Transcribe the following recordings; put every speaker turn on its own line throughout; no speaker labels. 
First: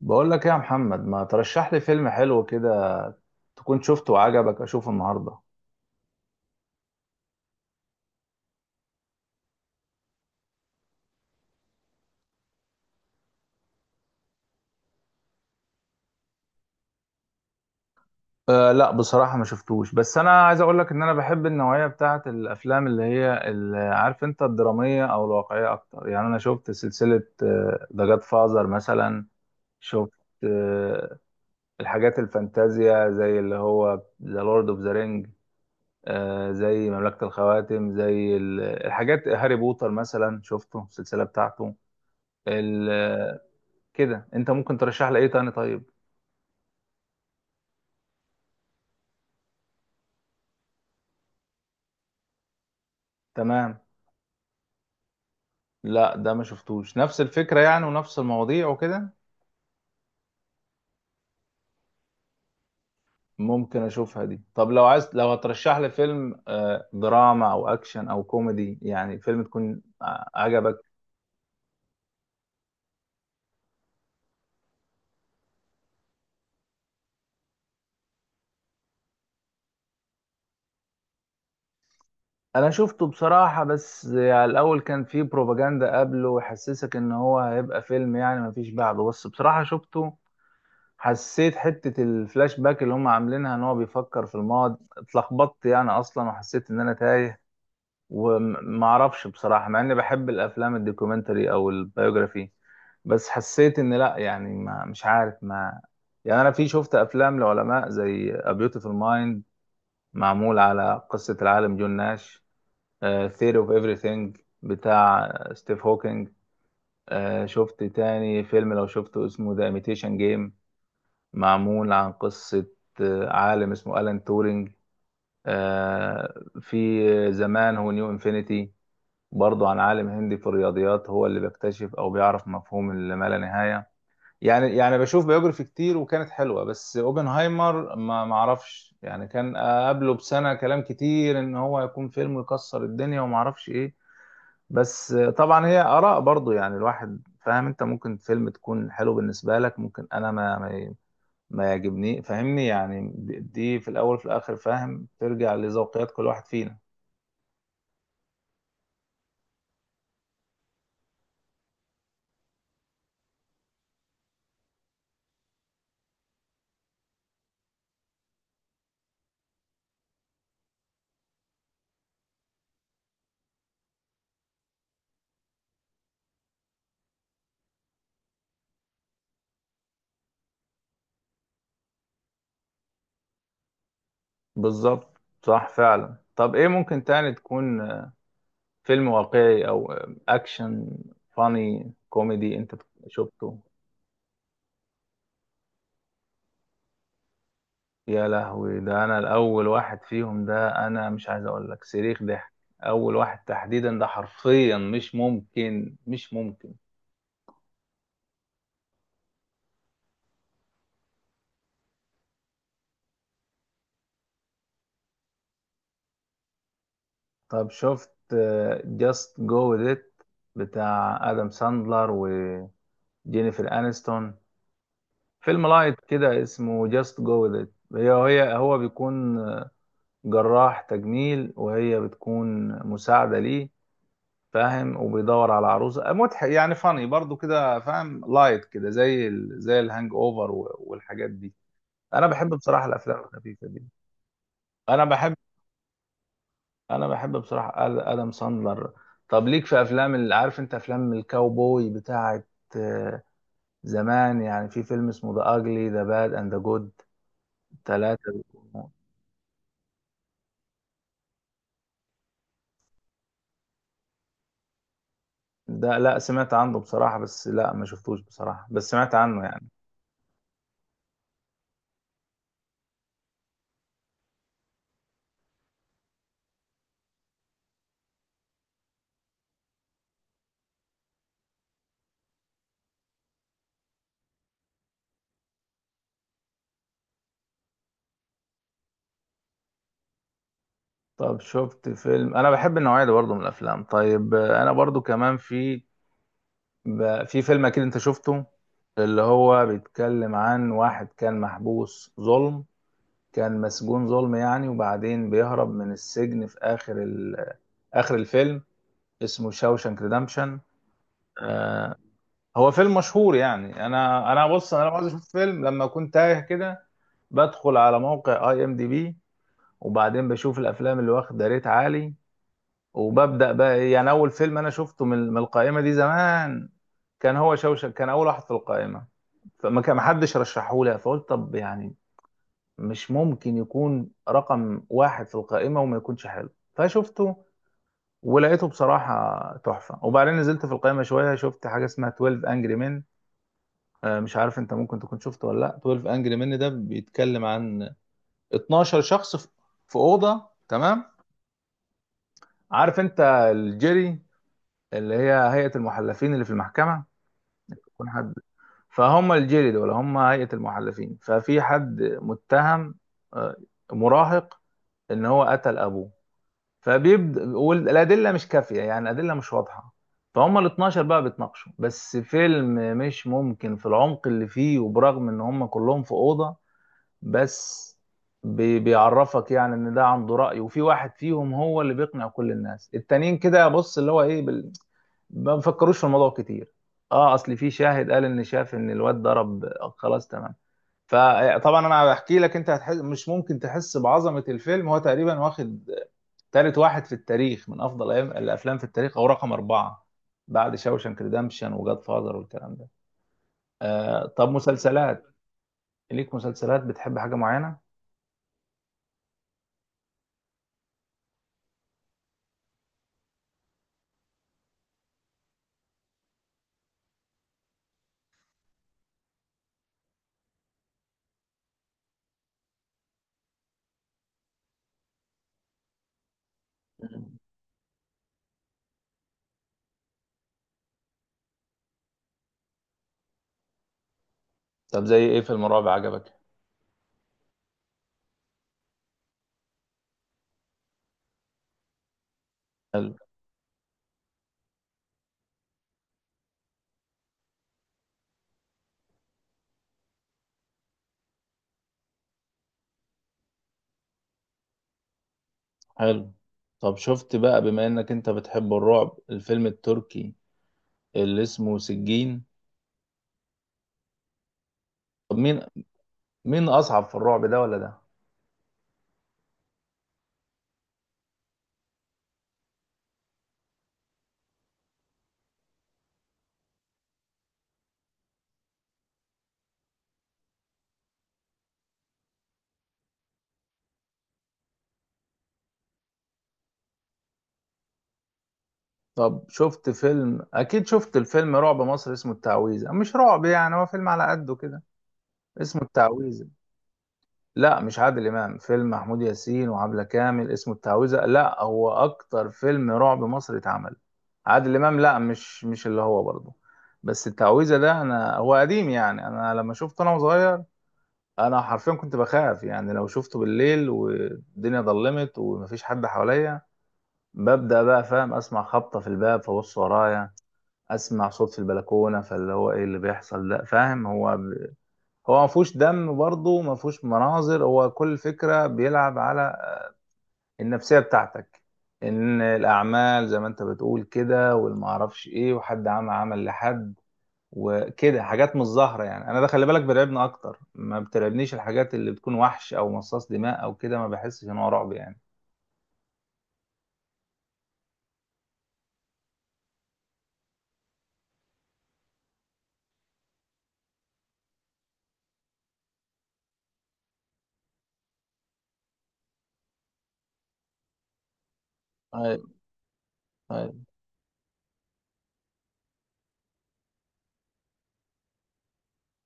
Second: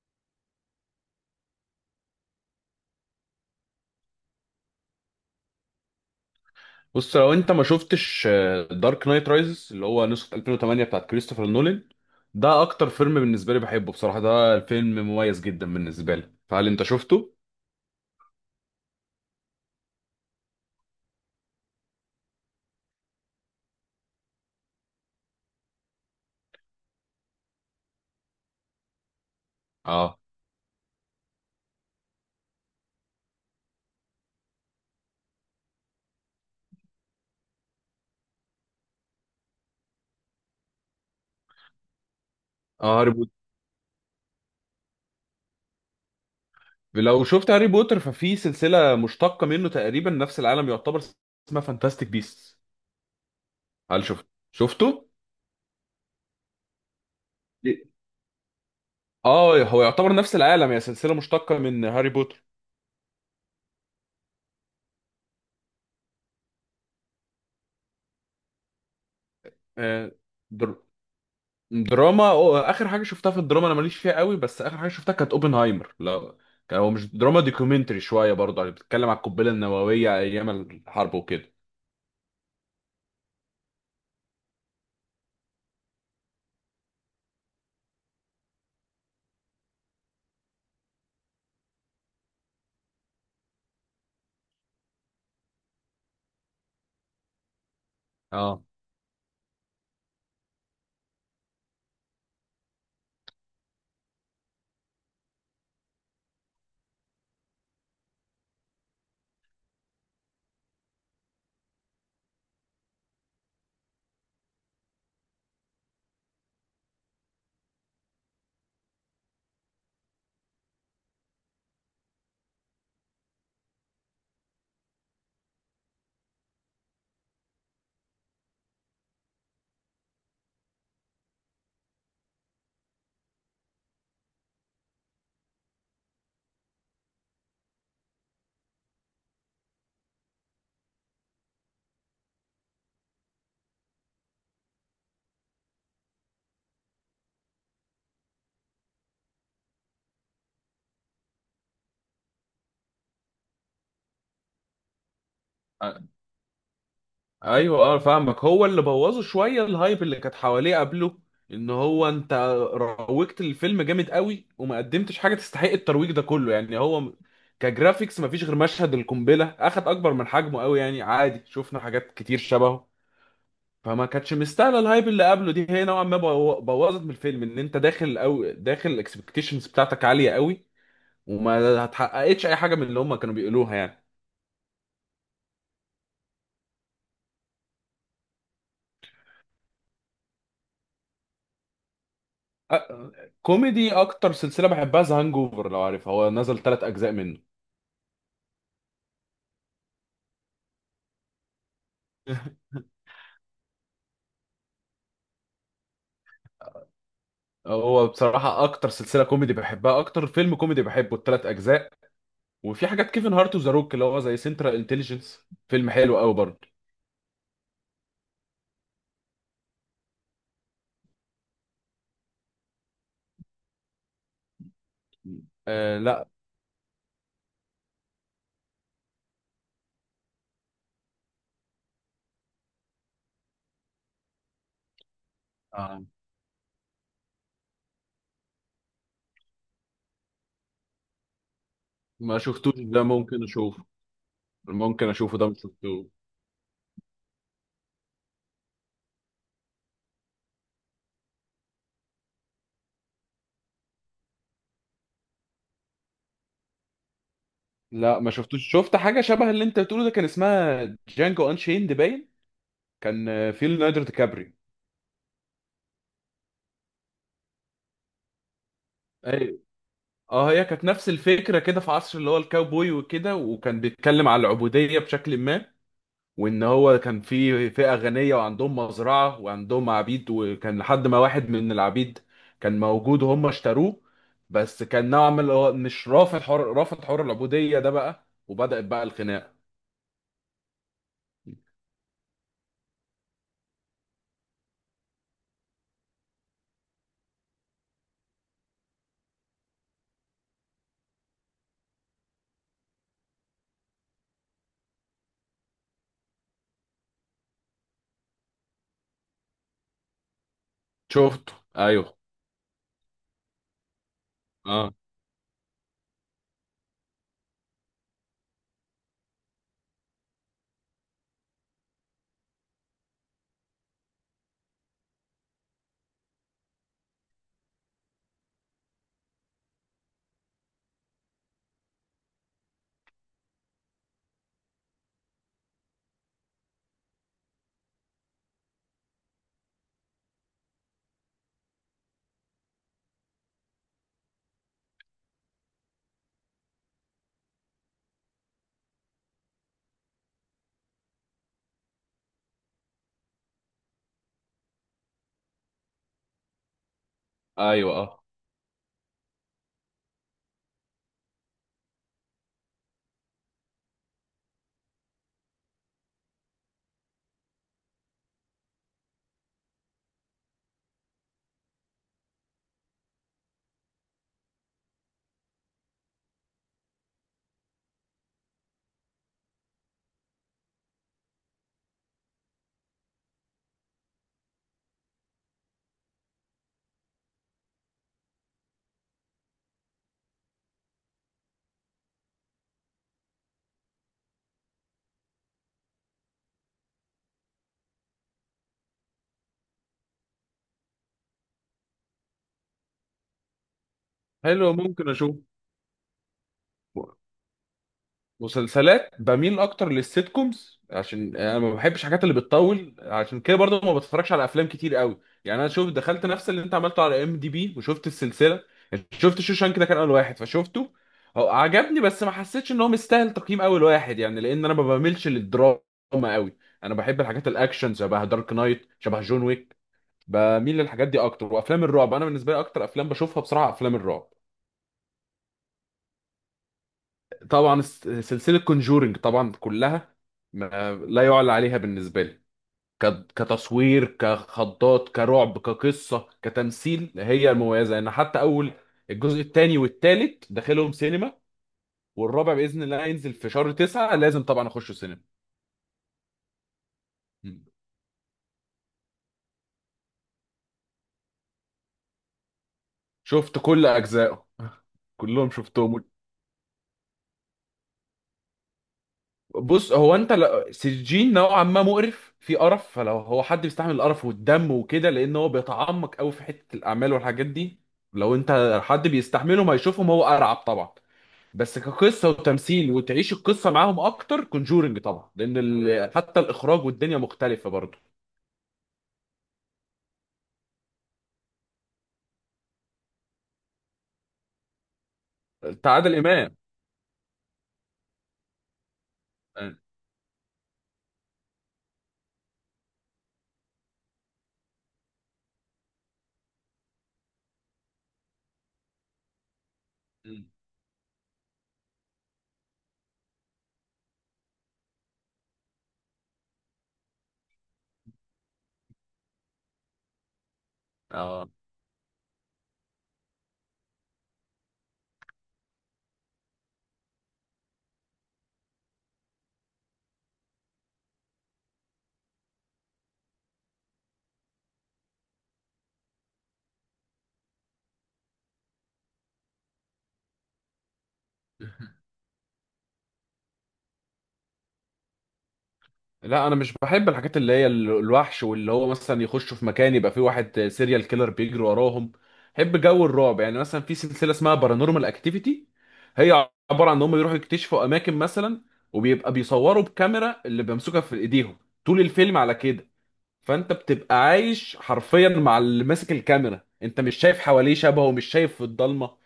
بقول لك ايه يا محمد، ما ترشح لي فيلم حلو كده تكون شفته وعجبك اشوفه النهارده؟
بص لو انت ما شفتش دارك نايت رايزز اللي هو نسخة 2008 بتاعت كريستوفر نولان. ده اكتر فيلم بالنسبة لي بحبه، بصراحة ده الفيلم مميز جدا بالنسبة لي، فهل انت شفته؟
أه، لا بصراحة ما شفتوش. بس انا عايز اقول لك ان انا بحب النوعية بتاعه الافلام اللي هي عارف انت، الدرامية او الواقعية اكتر. يعني انا شفت سلسلة ذا جاد فازر مثلا. شفت
اه.
آه، الحاجات الفانتازيا زي اللي هو ذا لورد اوف ذا رينج، زي مملكة الخواتم، زي الحاجات هاري بوتر مثلا. شفته السلسلة بتاعته
اه، هاري بوتر.
ال- كده. انت ممكن ترشح لي ايه تاني طيب؟
لو شفت هاري بوتر ففي سلسلة مشتقة منه تقريبا نفس العالم يعتبر، اسمها فانتاستيك بيست.
تمام.
هل شفته؟
لا ده ما شفتوش. نفس الفكرة يعني ونفس المواضيع وكده.
اه، هو يعتبر نفس العالم، هي سلسلة مشتقة من هاري بوتر.
ممكن اشوفها دي. طب لو عايز، لو هترشح لي فيلم دراما او اكشن او كوميدي، يعني فيلم تكون
آه، در-
عجبك.
دراما اخر حاجه شفتها في الدراما انا ماليش فيها قوي، بس اخر حاجه شفتها كانت اوبنهايمر. لا، كان هو مش دراما، دوكيومنتري شويه برضه، يعني بتتكلم على القنبله النوويه ايام الحرب وكده.
انا شفته بصراحة، بس على الاول كان فيه بروباجندا قبله وحسسك ان هو هيبقى فيلم يعني ما فيش بعده. بس بصراحة شفته. حسيت حتة الفلاش باك اللي هم عاملينها ان هو بيفكر في الماضي اتلخبطت يعني اصلا، وحسيت ان انا تايه
اه.
وما اعرفش بصراحه، مع اني بحب الافلام الدوكيومنتري او البيوجرافي. بس حسيت ان لا، يعني ما مش عارف ما. يعني انا في شفت افلام لعلماء زي A Beautiful Mind، معمول على قصه العالم جون ناش. Theory of Everything بتاع ستيف هوكينج. شفت تاني فيلم لو شفته اسمه The Imitation Game، معمول عن قصه عالم اسمه ألان تورينج. في زمان هو نيو انفينيتي، برضو عن عالم هندي في الرياضيات، هو اللي بيكتشف او بيعرف مفهوم اللي ما لا نهايه. يعني بشوف بيوجرافي كتير وكانت حلوه، بس اوبنهايمر ما اعرفش يعني، كان قبله بسنه كلام كتير ان هو هيكون فيلم يكسر الدنيا وما اعرفش ايه. بس طبعا هي اراء برضو، يعني الواحد فاهم. انت ممكن فيلم تكون حلو بالنسبه لك ممكن انا ما يعجبني، فاهمني يعني. دي في الاول وفي الاخر فاهم، ترجع
أ-
لذوقيات كل واحد فينا.
ايوه، اه فاهمك، هو اللي بوظه شويه الهايب اللي كانت حواليه قبله. ان هو انت روجت الفيلم جامد قوي وما قدمتش حاجه تستحق الترويج ده كله، يعني هو كجرافيكس مفيش غير مشهد القنبله اخد اكبر من حجمه قوي، يعني عادي شفنا حاجات كتير شبهه. فما كانتش مستاهله الهايب اللي قبله دي، هي نوعا ما بوظت من الفيلم ان انت داخل او داخل الاكسبكتيشنز بتاعتك عاليه قوي، وما هتحققتش اي حاجه من اللي هم كانوا بيقولوها يعني.
بالظبط، صح فعلا. طب ايه ممكن تاني تكون، فيلم واقعي او اكشن، فاني كوميدي؟ انت
أ-
شفته؟
كوميدي، اكتر سلسله بحبها ذا هانج اوفر، لو عارفها هو نزل 3 اجزاء منه.
يا لهوي ده! انا الاول واحد فيهم، ده انا مش عايز اقول لك صريخ ضحك. اول واحد تحديدا، ده حرفيا مش ممكن، مش ممكن.
هو بصراحه اكتر سلسله كوميدي بحبها، اكتر فيلم كوميدي بحبه ال3 اجزاء. وفي حاجات كيفن هارت وذا روك اللي هو زي سنترال انتليجنس، فيلم حلو قوي برضه.
طب شفت جاست جو ديت بتاع ادم ساندلر وجينيفر انستون؟ فيلم
آه
لايت
لا.
كده اسمه جاست جو ديت، هي هو بيكون جراح تجميل وهي بتكون مساعدة ليه، فاهم، وبيدور على
آه
عروسه. مضحك يعني، فاني برضو كده، فاهم، لايت كده زي زي الهانج اوفر والحاجات دي. انا
ما
بحب
شفتوش
بصراحه
ده،
الافلام
ممكن
الخفيفه دي.
اشوفه.
انا
ممكن
بحب
اشوفه ده، مش شفته.
انا بحب بصراحه ادم ساندلر. طب ليك في افلام، اللي عارف انت، افلام الكاوبوي بتاعه آه، زمان يعني. في فيلم اسمه ذا اجلي ذا باد اند ذا جود،
لا ما
ثلاثه
شفتوش،
بيكونوا-
شفت حاجه شبه اللي انت بتقوله ده، كان اسمها جانجو انشيند باين. كان في ليوناردو دي كابري.
ده، لا سمعت عنه بصراحه، بس لا ما شفتوش بصراحه، بس سمعت عنه
ايوه.
يعني.
اه، هي كانت نفس الفكره كده، في عصر اللي هو الكاوبوي وكده، وكان بيتكلم على العبوديه بشكل ما. وان هو كان في فئه غنيه وعندهم مزرعه وعندهم عبيد، وكان لحد ما واحد من العبيد كان موجود وهم اشتروه. بس كان نوعا ما اللي هو مش رافض حر، رافض حر العبوديه ده بقى، وبدأت بقى الخناقه.
طب شفت فيلم؟ انا بحب النوعيه دي برضه من الافلام. طيب انا برضه كمان، في فيلم اكيد انت شفته، اللي هو بيتكلم عن واحد كان محبوس ظلم، كان مسجون ظلم يعني، وبعدين بيهرب من السجن في اخر اخر الفيلم. اسمه شاوشانك ريدمشن.
شفته،
آه،
ايوه.
هو فيلم مشهور يعني. انا بص، انا
اه.
لما عاوز اشوف فيلم لما اكون تايه كده، بدخل على موقع اي ام دي بي وبعدين بشوف الافلام اللي واخده ريت عالي، وببدأ بقى يعني أول فيلم أنا شفته من القائمة دي زمان، كان هو شوشك. كان أول واحد في القائمة، فما كان محدش رشحهولي، فقلت طب يعني مش ممكن يكون رقم واحد في القائمة وما يكونش حلو، فشفته ولقيته بصراحة تحفة. وبعدين نزلت في القائمة شوية، شفت حاجة اسمها 12 Angry Men. مش عارف انت ممكن تكون شفته ولا لا. 12 Angry Men ده بيتكلم عن 12 شخص في أوضة، تمام؟ عارف انت الجيري، اللي هي هيئة المحلفين اللي في المحكمة،
ايوه.
يكون
آه.
حد. فهم، الجيري دول هم هيئة المحلفين، ففي حد متهم آه، مراهق ان هو قتل ابوه، فبيبدأ، والادلة مش كافية يعني الادلة مش واضحة. فهم ال 12 بقى بيتناقشوا. بس فيلم مش ممكن في العمق اللي فيه، وبرغم ان هم كلهم في أوضة، بس بيعرفك يعني ان ده عنده رأي، وفي واحد فيهم هو اللي بيقنع كل الناس التانيين كده، بص اللي هو ايه ما بيفكروش في الموضوع كتير. اه، اصل في شاهد قال ان شاف ان الواد ضرب خلاص، تمام. فطبعا انا بحكي لك، انت هتحس مش ممكن، تحس بعظمة الفيلم. هو تقريبا واخد ثالث واحد في التاريخ من افضل الافلام في التاريخ، او رقم أربعة، بعد شاوشانك ريدمشن وجاد فاذر والكلام ده. طب
حلو، ممكن
مسلسلات،
اشوف.
ليك مسلسلات بتحب حاجة معينة؟
مسلسلات بميل اكتر للسيت كومز، عشان انا ما بحبش الحاجات اللي بتطول، عشان كده برضه ما بتفرجش على افلام كتير قوي. يعني انا شوف دخلت نفس اللي انت عملته على ام دي بي وشفت السلسله، شفت شوشانك ده كان اول واحد فشفته. هو عجبني بس ما حسيتش ان هو مستاهل تقييم اول واحد، يعني لان انا ما بميلش للدراما قوي. انا بحب الحاجات الاكشن شبه دارك نايت، شبه جون ويك، بميل للحاجات دي اكتر. وافلام الرعب انا بالنسبه لي اكتر افلام بشوفها بصراحه افلام الرعب.
طب زي ايه فيلم رعب عجبك؟
طبعا سلسلة كونجورينج طبعا كلها ما لا يعلى عليها بالنسبة لي.
حلو.
كتصوير، كخضات، كرعب، كقصة، كتمثيل هي المميزة، ان حتى اول الجزء الثاني والثالث داخلهم سينما، والرابع بإذن الله هينزل في شهر 9، لازم طبعا اخش سينما.
حلو. طب شفت بقى،
مم.
بما انك انت بتحب الرعب، الفيلم التركي اللي اسمه سجين؟
شفت كل اجزائه.
طب
كلهم
مين
شفتهم.
مين اصعب في الرعب، ده ولا ده؟
بص، هو انت سجين نوعا ما مقرف، في قرف، فلو هو حد بيستحمل القرف والدم وكده، لان هو بيتعمق قوي في حته الاعمال والحاجات دي. لو انت حد بيستحملهم هيشوفهم هو ارعب طبعا. بس كقصه وتمثيل وتعيش القصه معاهم اكتر كونجورنج طبعا، لان ال... حتى الاخراج والدنيا مختلفه برضه.
طب شفت فيلم، اكيد شفت الفيلم رعب مصر اسمه التعويذة. مش رعب يعني، هو فيلم على قده كده، اسمه
بتاع عادل
التعويذة.
امام.
لا مش عادل امام، فيلم محمود ياسين وعبلة كامل، اسمه التعويذة. لا هو اكتر فيلم رعب مصري اتعمل. عادل امام، لا مش اللي هو برضه. بس التعويذة ده، انا هو قديم يعني، انا لما شفته انا صغير، انا حرفيا كنت بخاف يعني. لو شفته بالليل والدنيا ضلمت ومفيش حد حواليا، ببدأ بقى، فاهم، اسمع خبطة في الباب فبص ورايا، اسمع
اه
صوت في البلكونة، فاللي هو ايه اللي بيحصل ده؟ فاهم؟ هو، هو ما فيهوش دم برضه، ما فيهوش مناظر، هو كل فكرة بيلعب على النفسية بتاعتك، ان الاعمال زي ما انت بتقول كده، والمعرفش ايه، وحد عمل عمل لحد وكده، حاجات مش ظاهرة يعني. انا ده خلي بالك بيرعبني اكتر، ما بترعبنيش الحاجات اللي بتكون وحش او مصاص دماء او كده، ما بحسش ان هو رعب يعني.
لا، انا مش بحب الحاجات اللي هي الوحش، واللي هو مثلا يخشوا في مكان يبقى فيه واحد سيريال كيلر بيجري وراهم. بحب جو الرعب، يعني مثلا في سلسله اسمها بارانورمال اكتيفيتي، هي عباره عن ان هم يروحوا يكتشفوا اماكن مثلا، وبيبقى بيصوروا بكاميرا اللي بيمسكها في ايديهم طول الفيلم
ايوه.
على كده. فانت
ايوه.
بتبقى عايش حرفيا مع اللي ماسك الكاميرا، انت مش شايف حواليه شبهه ومش شايف في الضلمه.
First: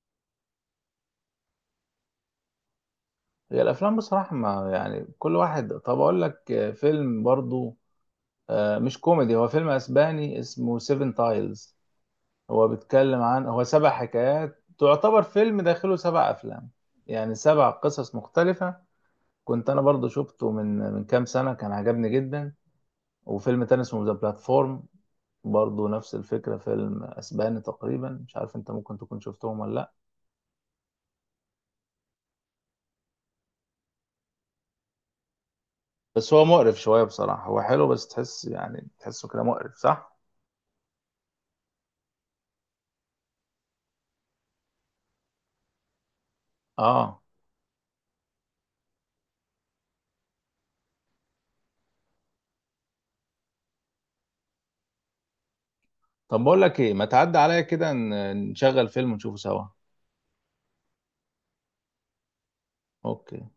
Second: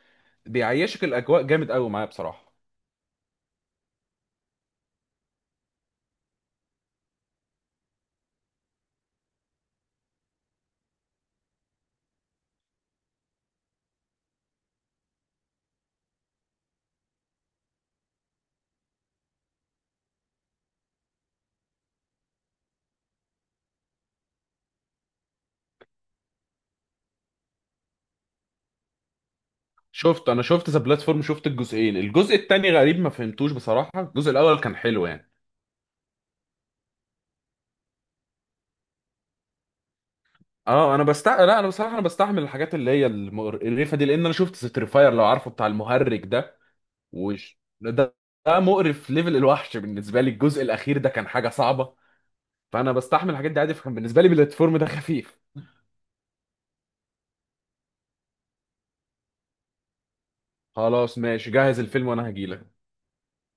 بيعيشك الاجواء جامد قوي معايا بصراحه.
هي الافلام بصراحه، ما يعني كل واحد. طب اقول لك فيلم برضو مش كوميدي، هو فيلم اسباني اسمه سيفن تايلز. هو بيتكلم عن، هو سبع حكايات، تعتبر فيلم داخله سبع أفلام، يعني سبع قصص مختلفة. كنت أنا برضو شفته من كام سنة، كان عجبني جدا. وفيلم تاني اسمه ذا بلاتفورم، برضو نفس الفكرة، فيلم أسباني تقريبا. مش عارف أنت ممكن تكون شفتهم ولا لأ.
شفت، انا شفت ذا بلاتفورم، شفت الجزئين، الجزء التاني غريب ما فهمتوش بصراحه، الجزء الاول كان حلو يعني.
بس هو مقرف شوية بصراحة، هو حلو بس تحس يعني تحسه كده مقرف، صح؟
اه انا لا، انا بصراحه انا بستحمل الحاجات اللي هي المقرفه دي، لان انا شفت ستريفاير لو عارفه بتاع المهرج ده.
آه.
وش ده؟ ده مقرف ليفل الوحش بالنسبه لي، الجزء الاخير ده كان حاجه صعبه. فانا بستحمل الحاجات دي عادي، فكان بالنسبه لي بلاتفورم ده خفيف.
طب بقول لك إيه، ما تعدي عليا كده نشغل فيلم ونشوفه سوا.
خلاص ماشي، جهز الفيلم وانا هجيلك.
أوكي.